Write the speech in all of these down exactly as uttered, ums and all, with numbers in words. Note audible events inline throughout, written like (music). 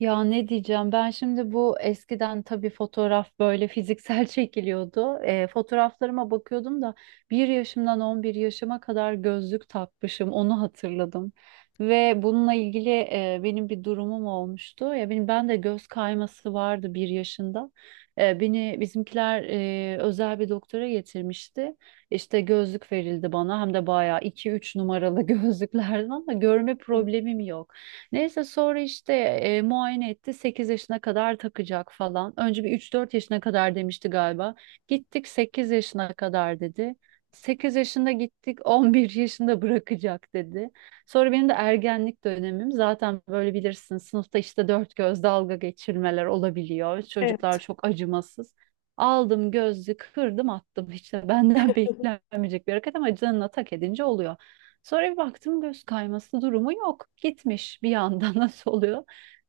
Ya ne diyeceğim ben şimdi bu eskiden tabii fotoğraf böyle fiziksel (laughs) çekiliyordu. E, fotoğraflarıma bakıyordum da bir yaşımdan on bir yaşıma kadar gözlük takmışım onu hatırladım. Ve bununla ilgili e, benim bir durumum olmuştu. Ya benim ben de göz kayması vardı bir yaşında. E, beni bizimkiler e, özel bir doktora getirmişti. İşte gözlük verildi bana hem de bayağı iki üç numaralı (laughs) gözlüklerden ama görme problemim yok. Neyse sonra işte e, muayene etti. Sekiz yaşına kadar takacak falan. Önce bir üç dört yaşına kadar demişti galiba. Gittik sekiz yaşına kadar dedi. Sekiz yaşında gittik, (laughs) on bir yaşında bırakacak dedi. Sonra benim de ergenlik dönemim zaten, böyle bilirsin, sınıfta işte dört göz dalga geçirmeler olabiliyor. Çocuklar Evet. çok acımasız. Aldım gözlüğü kırdım attım, işte benden (laughs) beklenmeyecek bir hareket ama canına tak edince oluyor. Sonra bir baktım göz kayması durumu yok. Gitmiş bir anda. (laughs) Nasıl oluyor?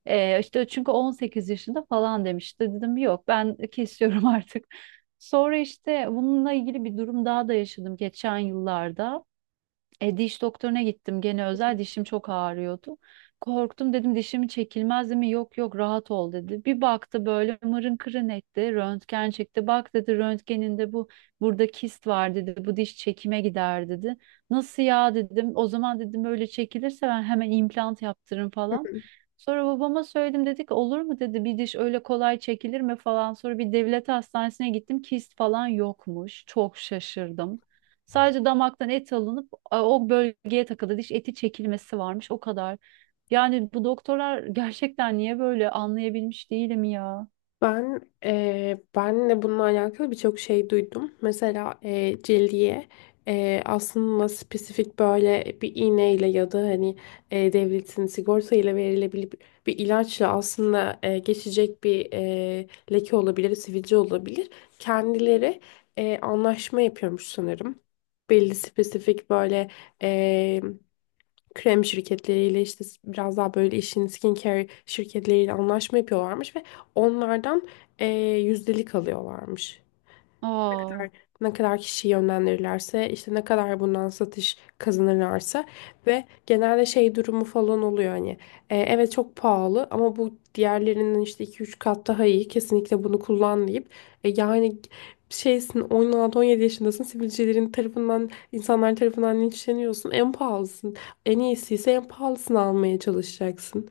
Ee, işte çünkü on sekiz yaşında falan demişti. Dedim yok, ben kesiyorum (laughs) artık. Sonra işte bununla ilgili bir durum daha da yaşadım geçen yıllarda. E, diş doktoruna gittim gene özel, dişim çok ağrıyordu. Korktum, dedim dişimi çekilmez değil mi? Yok yok, rahat ol dedi. Bir baktı, böyle mırın kırın etti. Röntgen çekti. Bak dedi, röntgeninde bu burada kist var dedi. Bu diş çekime gider dedi. Nasıl ya dedim. O zaman dedim öyle çekilirse ben hemen implant yaptırırım falan. (laughs) Sonra babama söyledim, dedik olur mu dedi, bir diş öyle kolay çekilir mi falan. Sonra bir devlet hastanesine gittim, kist falan yokmuş. Çok şaşırdım. Sadece damaktan et alınıp a- o bölgeye takıldı, diş eti çekilmesi varmış, o kadar. Yani bu doktorlar (laughs) gerçekten niye böyle, anlayabilmiş değilim ya. Ben eee ben de bununla alakalı birçok şey duydum. Mesela eee cildiye eee, aslında spesifik böyle bir iğneyle ya da hani, eee, devletin sigorta ile verilebilir bir ilaçla aslında, eee, geçecek bir eee, leke olabilir, sivilce olabilir. Kendileri, eee, anlaşma yapıyormuş sanırım. Belli spesifik böyle eee krem şirketleriyle işte biraz daha böyle işin skincare şirketleriyle anlaşma yapıyorlarmış ve onlardan eee yüzdelik alıyorlarmış Aa. kadar ne kadar kişiyi yönlendirirlerse, işte ne kadar bundan satış kazanırlarsa ve genelde şey durumu falan oluyor. Hani, e, evet çok pahalı ama bu diğerlerinden işte iki üç kat daha iyi, kesinlikle bunu kullan deyip, e, yani şeysin, on altı on yedi yaşındasın, sivilcelerin tarafından, insanlar tarafından linçleniyorsun, en pahalısın en iyisi ise en pahalısını almaya çalışacaksın.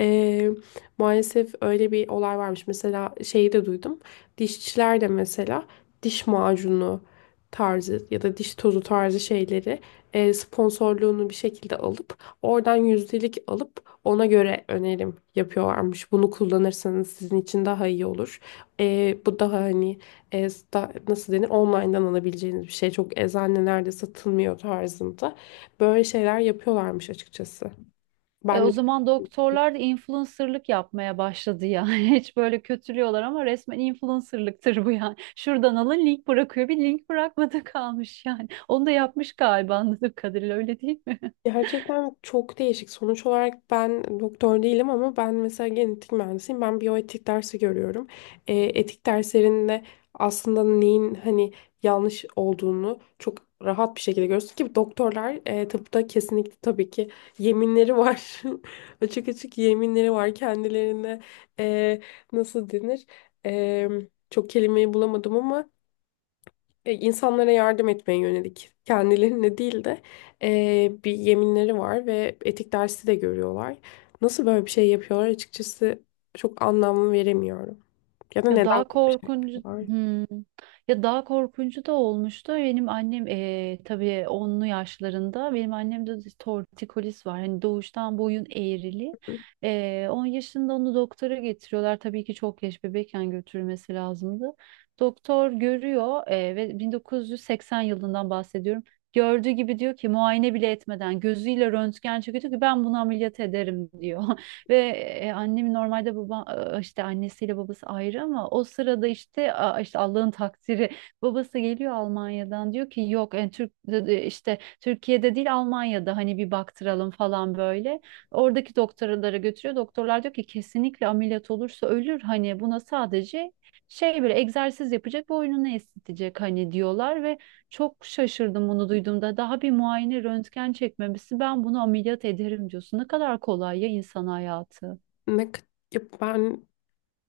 E, Maalesef öyle bir olay varmış. Mesela şeyi de duydum, dişçiler de mesela diş macunu tarzı ya da diş tozu tarzı şeyleri, e, sponsorluğunu bir şekilde alıp oradan yüzdelik alıp ona göre önerim yapıyorlarmış. Bunu kullanırsanız sizin için daha iyi olur. E, bu daha hani, e, sta- nasıl denir, online'dan alabileceğiniz bir şey. Çok eczanelerde satılmıyor tarzında. Böyle şeyler yapıyorlarmış açıkçası. E, Ben O de zaman doktorlar da influencerlık yapmaya başladı ya. (laughs) Hiç böyle kötülüyorlar ama resmen influencerlıktır bu yani. Şuradan alın, link bırakıyor. Bir link bırakmadı (laughs) kalmış yani. Onu da yapmış galiba, anladığım kadarıyla öyle değil mi? Gerçekten çok değişik. Sonuç olarak ben doktor değilim ama ben mesela genetik mühendisiyim. Ben biyoetik dersi görüyorum. E, etik derslerinde aslında neyin hani yanlış olduğunu çok rahat bir şekilde görüyorsun ki doktorlar, e, tıpta kesinlikle tabii ki yeminleri var. (laughs) Açık açık yeminleri var kendilerine. E, Nasıl denir? E, Çok kelimeyi bulamadım ama, e, insanlara yardım etmeye yönelik, kendilerine değil de, e, bir yeminleri var ve etik dersi de görüyorlar. Nasıl böyle bir şey yapıyorlar açıkçası, çok anlam veremiyorum. Ya da Ya neden daha böyle bir şey korkuncu yapıyorlar? Hmm. Ya daha korkuncu da olmuştu. Benim annem eee tabii onlu yaşlarında, benim annemde de tortikolis var. Hani doğuştan boyun eğrili. Eee on yaşında onu doktora getiriyorlar. Tabii ki çok yaş bebekken götürülmesi lazımdı. Doktor görüyor, eee, ve bin dokuz yüz seksen yılından bahsediyorum. Gördüğü gibi diyor ki, muayene bile etmeden gözüyle röntgen çekiyor, diyor ki ben bunu ameliyat ederim diyor. (laughs) Ve e, annem normalde baba e, işte annesiyle babası ayrı ama o sırada işte a, işte Allah'ın takdiri babası geliyor Almanya'dan, diyor ki yok yani Türk e, işte Türkiye'de değil Almanya'da hani bir baktıralım falan böyle. Oradaki doktorlara götürüyor. Doktorlar diyor ki kesinlikle ameliyat olursa ölür, hani buna sadece şey, böyle egzersiz yapacak, boynunu esnetecek hani diyorlar, ve çok şaşırdım bunu duyduğumda. Daha bir muayene röntgen çekmemesi, ben bunu ameliyat ederim diyorsun. Ne kadar kolay ya insan hayatı. Ne, k- ya ben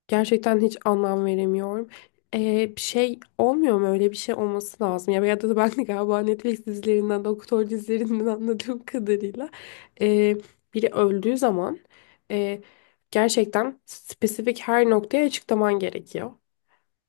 Gerçekten hiç anlam veremiyorum. Ee, bir şey olmuyor mu? Öyle bir şey olması lazım. Ya ya da ben de galiba Netflix dizilerinden, doktor dizilerinden, (laughs) anladığım kadarıyla, ee, biri öldüğü zaman, ee, gerçekten spesifik her noktaya açıklaman gerekiyor.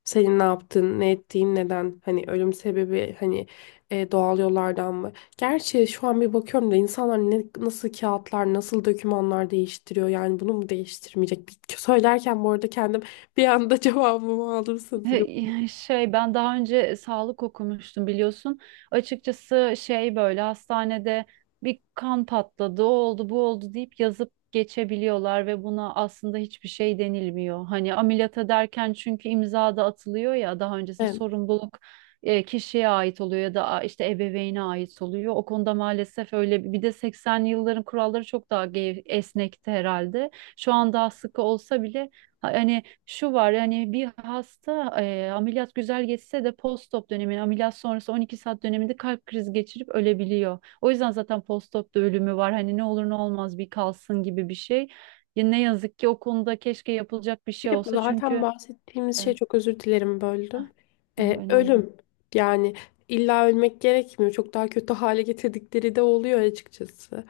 Senin ne yaptın, ne ettiğin, neden? Hani ölüm sebebi, hani, e, doğal yollardan mı? Gerçi şu an bir bakıyorum da, insanlar ne, nasıl kağıtlar, nasıl dokümanlar değiştiriyor. Yani bunu mu değiştirmeyecek? Bir, söylerken bu arada kendim bir anda (laughs) cevabımı aldım sanırım. He- Şey, ben daha önce sağlık okumuştum biliyorsun. Açıkçası şey, böyle hastanede bir kan patladı, o oldu, bu oldu deyip yazıp geçebiliyorlar ve buna aslında hiçbir şey denilmiyor. Hani ameliyat ederken çünkü imza da atılıyor ya, daha öncesi Evet. sorumluluk e, kişiye ait oluyor ya da a- işte ebeveyne ait oluyor. O konuda maalesef öyle bir bir de seksenli yılların kuralları çok daha gev- esnekti herhalde. Şu an daha sıkı olsa bile ha- hani şu var yani, bir hasta e, ameliyat güzel geçse de post-op dönemini, ameliyat sonrası on iki saat döneminde kalp krizi geçirip ölebiliyor. O yüzden zaten post-op da ölümü var. Hani ne olur ne olmaz bir kalsın gibi bir şey. Ya ne yazık ki o konuda keşke yapılacak bir Bir şey de bu olsa zaten çünkü bahsettiğimiz şey, e, çok özür dilerim böldüm. hah, yo, Ee, önemli. Ölüm. Yani illa ölmek gerekmiyor, çok daha kötü hale getirdikleri de oluyor açıkçası.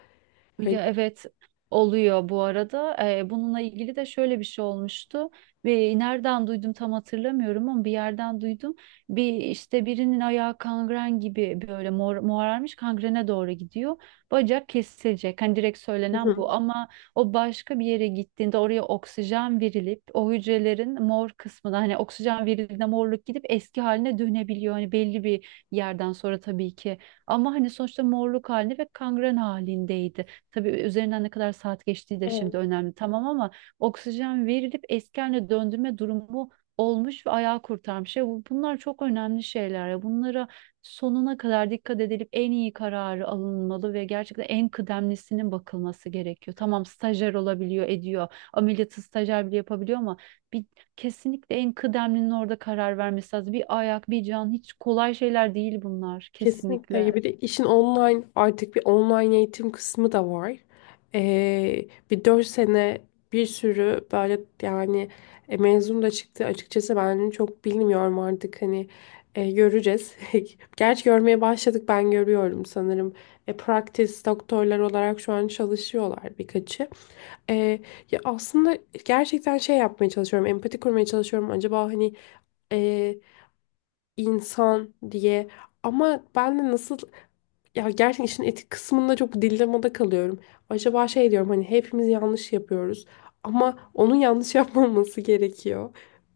Hani. Ya evet, oluyor bu arada. Ee, bununla ilgili de şöyle bir şey olmuştu. Ve nereden duydum tam hatırlamıyorum ama bir yerden duydum. Bir işte, birinin ayağı kangren gibi, böyle mor, morarmış kangrene doğru gidiyor. Bacak kesilecek, hani direkt söylenen Hı bu, ama o başka bir yere gittiğinde oraya oksijen verilip, o hücrelerin mor kısmına hani oksijen verildiğinde morluk gidip eski haline dönebiliyor. Hani belli bir yerden sonra tabii ki. Ama hani sonuçta morluk halinde ve kangren halindeydi. Tabii üzerinden ne kadar saat geçtiği de şimdi hı. önemli, tamam, ama oksijen verilip eski haline döndürme durumu olmuş ve ayağı kurtarmış. Ya bu- bunlar çok önemli şeyler ya. Bunlara sonuna kadar dikkat edilip en iyi kararı alınmalı ve gerçekten en kıdemlisinin bakılması gerekiyor. Tamam, stajyer olabiliyor, ediyor. Ameliyatı stajyer bile yapabiliyor ama bir, kesinlikle en kıdemlinin orada karar vermesi lazım. Bir ayak, bir can hiç kolay şeyler değil bunlar, Kesinlikle. Ya, kesinlikle. bir de işin online, artık bir online eğitim kısmı da var. Ee, bir dört sene bir sürü böyle, yani, e, mezun da çıktı. Açıkçası ben çok bilmiyorum artık, hani, e, göreceğiz. (laughs) Gerçi görmeye başladık, ben görüyorum sanırım. E, practice doktorlar olarak şu an çalışıyorlar birkaçı. Ee, Ya aslında gerçekten şey yapmaya çalışıyorum, empati kurmaya çalışıyorum. Acaba hani, e, insan diye, ama ben de nasıl, ya gerçekten işin etik kısmında çok dilemmada kalıyorum. Acaba şey diyorum hani hepimiz yanlış yapıyoruz ama onun yanlış (laughs) yapmaması gerekiyor.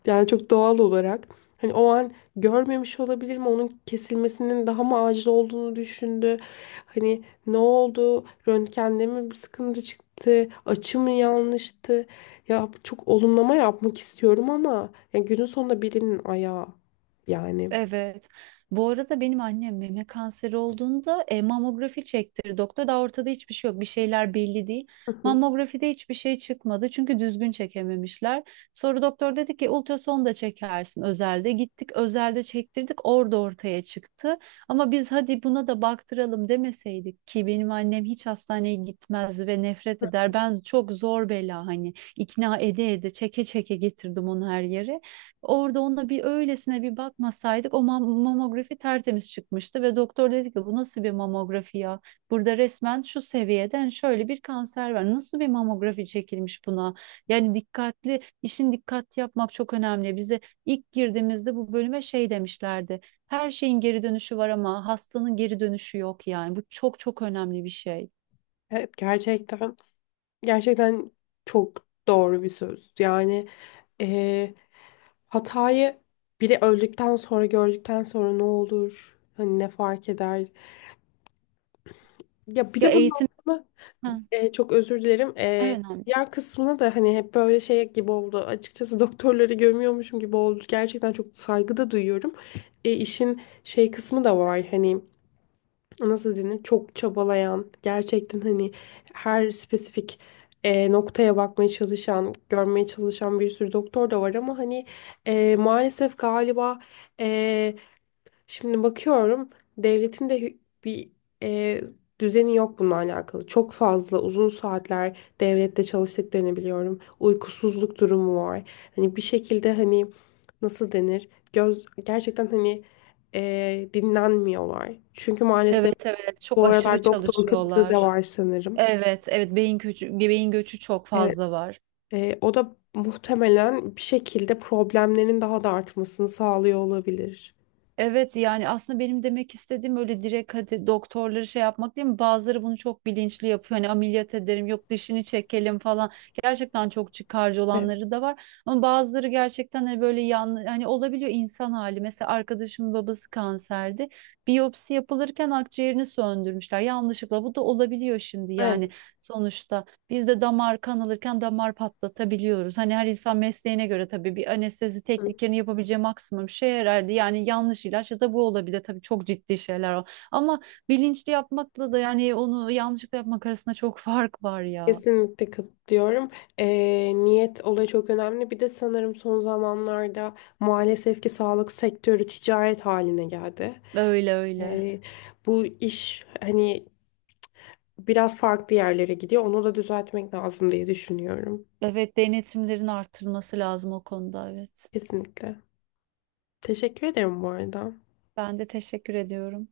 Yani çok doğal olarak. Hani o an görmemiş olabilir mi? Onun kesilmesinin daha mı acil olduğunu düşündü. Hani ne oldu? Röntgende mi bir sıkıntı çıktı? Açı mı yanlıştı? Ya çok olumlama yapmak istiyorum ama ya günün sonunda birinin ayağı, yani. Evet. Bu arada benim annem meme kanseri olduğunda e, mamografi çektirdi doktor. Daha ortada hiçbir şey yok. Bir şeyler belli değil. Hı hı. Mamografide hiçbir şey çıkmadı, çünkü düzgün çekememişler. Sonra doktor dedi ki, ultrason da çekersin özelde. Gittik özelde çektirdik. Orada ortaya çıktı. Ama biz hadi buna da baktıralım demeseydik, ki benim annem hiç hastaneye gitmez ve nefret eder. Ben çok zor bela hani, ikna ede ede, çeke çeke getirdim onu her yere. Orada ona bir öylesine bir bakmasaydık o mam- mamografi tertemiz çıkmıştı ve doktor dedi ki bu nasıl bir mamografi ya? Burada resmen şu seviyeden şöyle bir kanser var. Nasıl bir mamografi çekilmiş buna? Yani dikkatli, işin dikkat yapmak çok önemli. Bize ilk girdiğimizde bu bölüme şey demişlerdi. Her şeyin geri dönüşü var ama hastanın geri dönüşü yok yani. Bu çok çok önemli bir şey. Evet gerçekten. Gerçekten çok doğru bir söz. Yani, eee, hatayı biri öldükten sonra, gördükten sonra ne olur? Hani ne fark eder? Ya bir Ya de bunun eğitim, aslında, ha, eee, çok özür dilerim. Eee önemli. Diğer kısmına da hani hep böyle şey gibi oldu. Açıkçası (laughs) doktorları gömüyormuşum gibi oldu. Gerçekten çok saygı da duyuyorum. E, işin şey kısmı da var. Hani nasıl denir, çok çabalayan, gerçekten hani her spesifik, e, noktaya bakmaya çalışan, görmeye çalışan bir sürü doktor da var ama hani, e, maalesef galiba, e, şimdi bakıyorum devletin de hü- bir, e, düzeni yok bununla alakalı. Çok fazla uzun saatler devlette çalıştıklarını biliyorum, uykusuzluk durumu var, hani bir şekilde hani nasıl denir, göz gerçekten hani, e, dinlenmiyorlar çünkü maalesef Evet evet, çok bu aşırı aralar doktor kıtlığı da çalışıyorlar. var sanırım. Evet, evet, beyin göçü, beyin göçü çok Evet, fazla var. e, o da muhtemelen bir şekilde problemlerin daha da artmasını sağlıyor olabilir. Evet, yani aslında benim demek istediğim öyle direkt hadi doktorları şey yapmak değil mi? Bazıları bunu çok bilinçli yapıyor. Hani ameliyat ederim, yok dişini çekelim falan. Gerçekten çok çıkarcı Evet, olanları da var. Ama bazıları gerçekten hani böyle yan, hani olabiliyor, insan hali. Mesela arkadaşımın babası kanserdi. Biyopsi yapılırken akciğerini söndürmüşler yanlışlıkla. Bu da olabiliyor şimdi yani, evet. sonuçta. Biz de damar kan alırken damar patlatabiliyoruz. Hani her insan mesleğine göre tabii bir anestezi tekniklerini yapabileceği maksimum şey herhalde. Yani yanlış ilaç ya da bu olabilir. Tabii çok ciddi şeyler o. Ama bilinçli yapmakla da, yani onu yanlışlıkla yapmak arasında çok (laughs) fark var ya. Kesinlikle katılıyorum. E, Niyet olayı çok önemli. Bir de sanırım son zamanlarda maalesef ki sağlık sektörü ticaret haline geldi. Öyle öyle. E, Bu iş hani biraz farklı yerlere gidiyor. Onu da düzeltmek lazım diye düşünüyorum. Evet, denetimlerin artırılması lazım o konuda, evet. Kesinlikle. Teşekkür ederim bu arada. Ben de teşekkür ediyorum.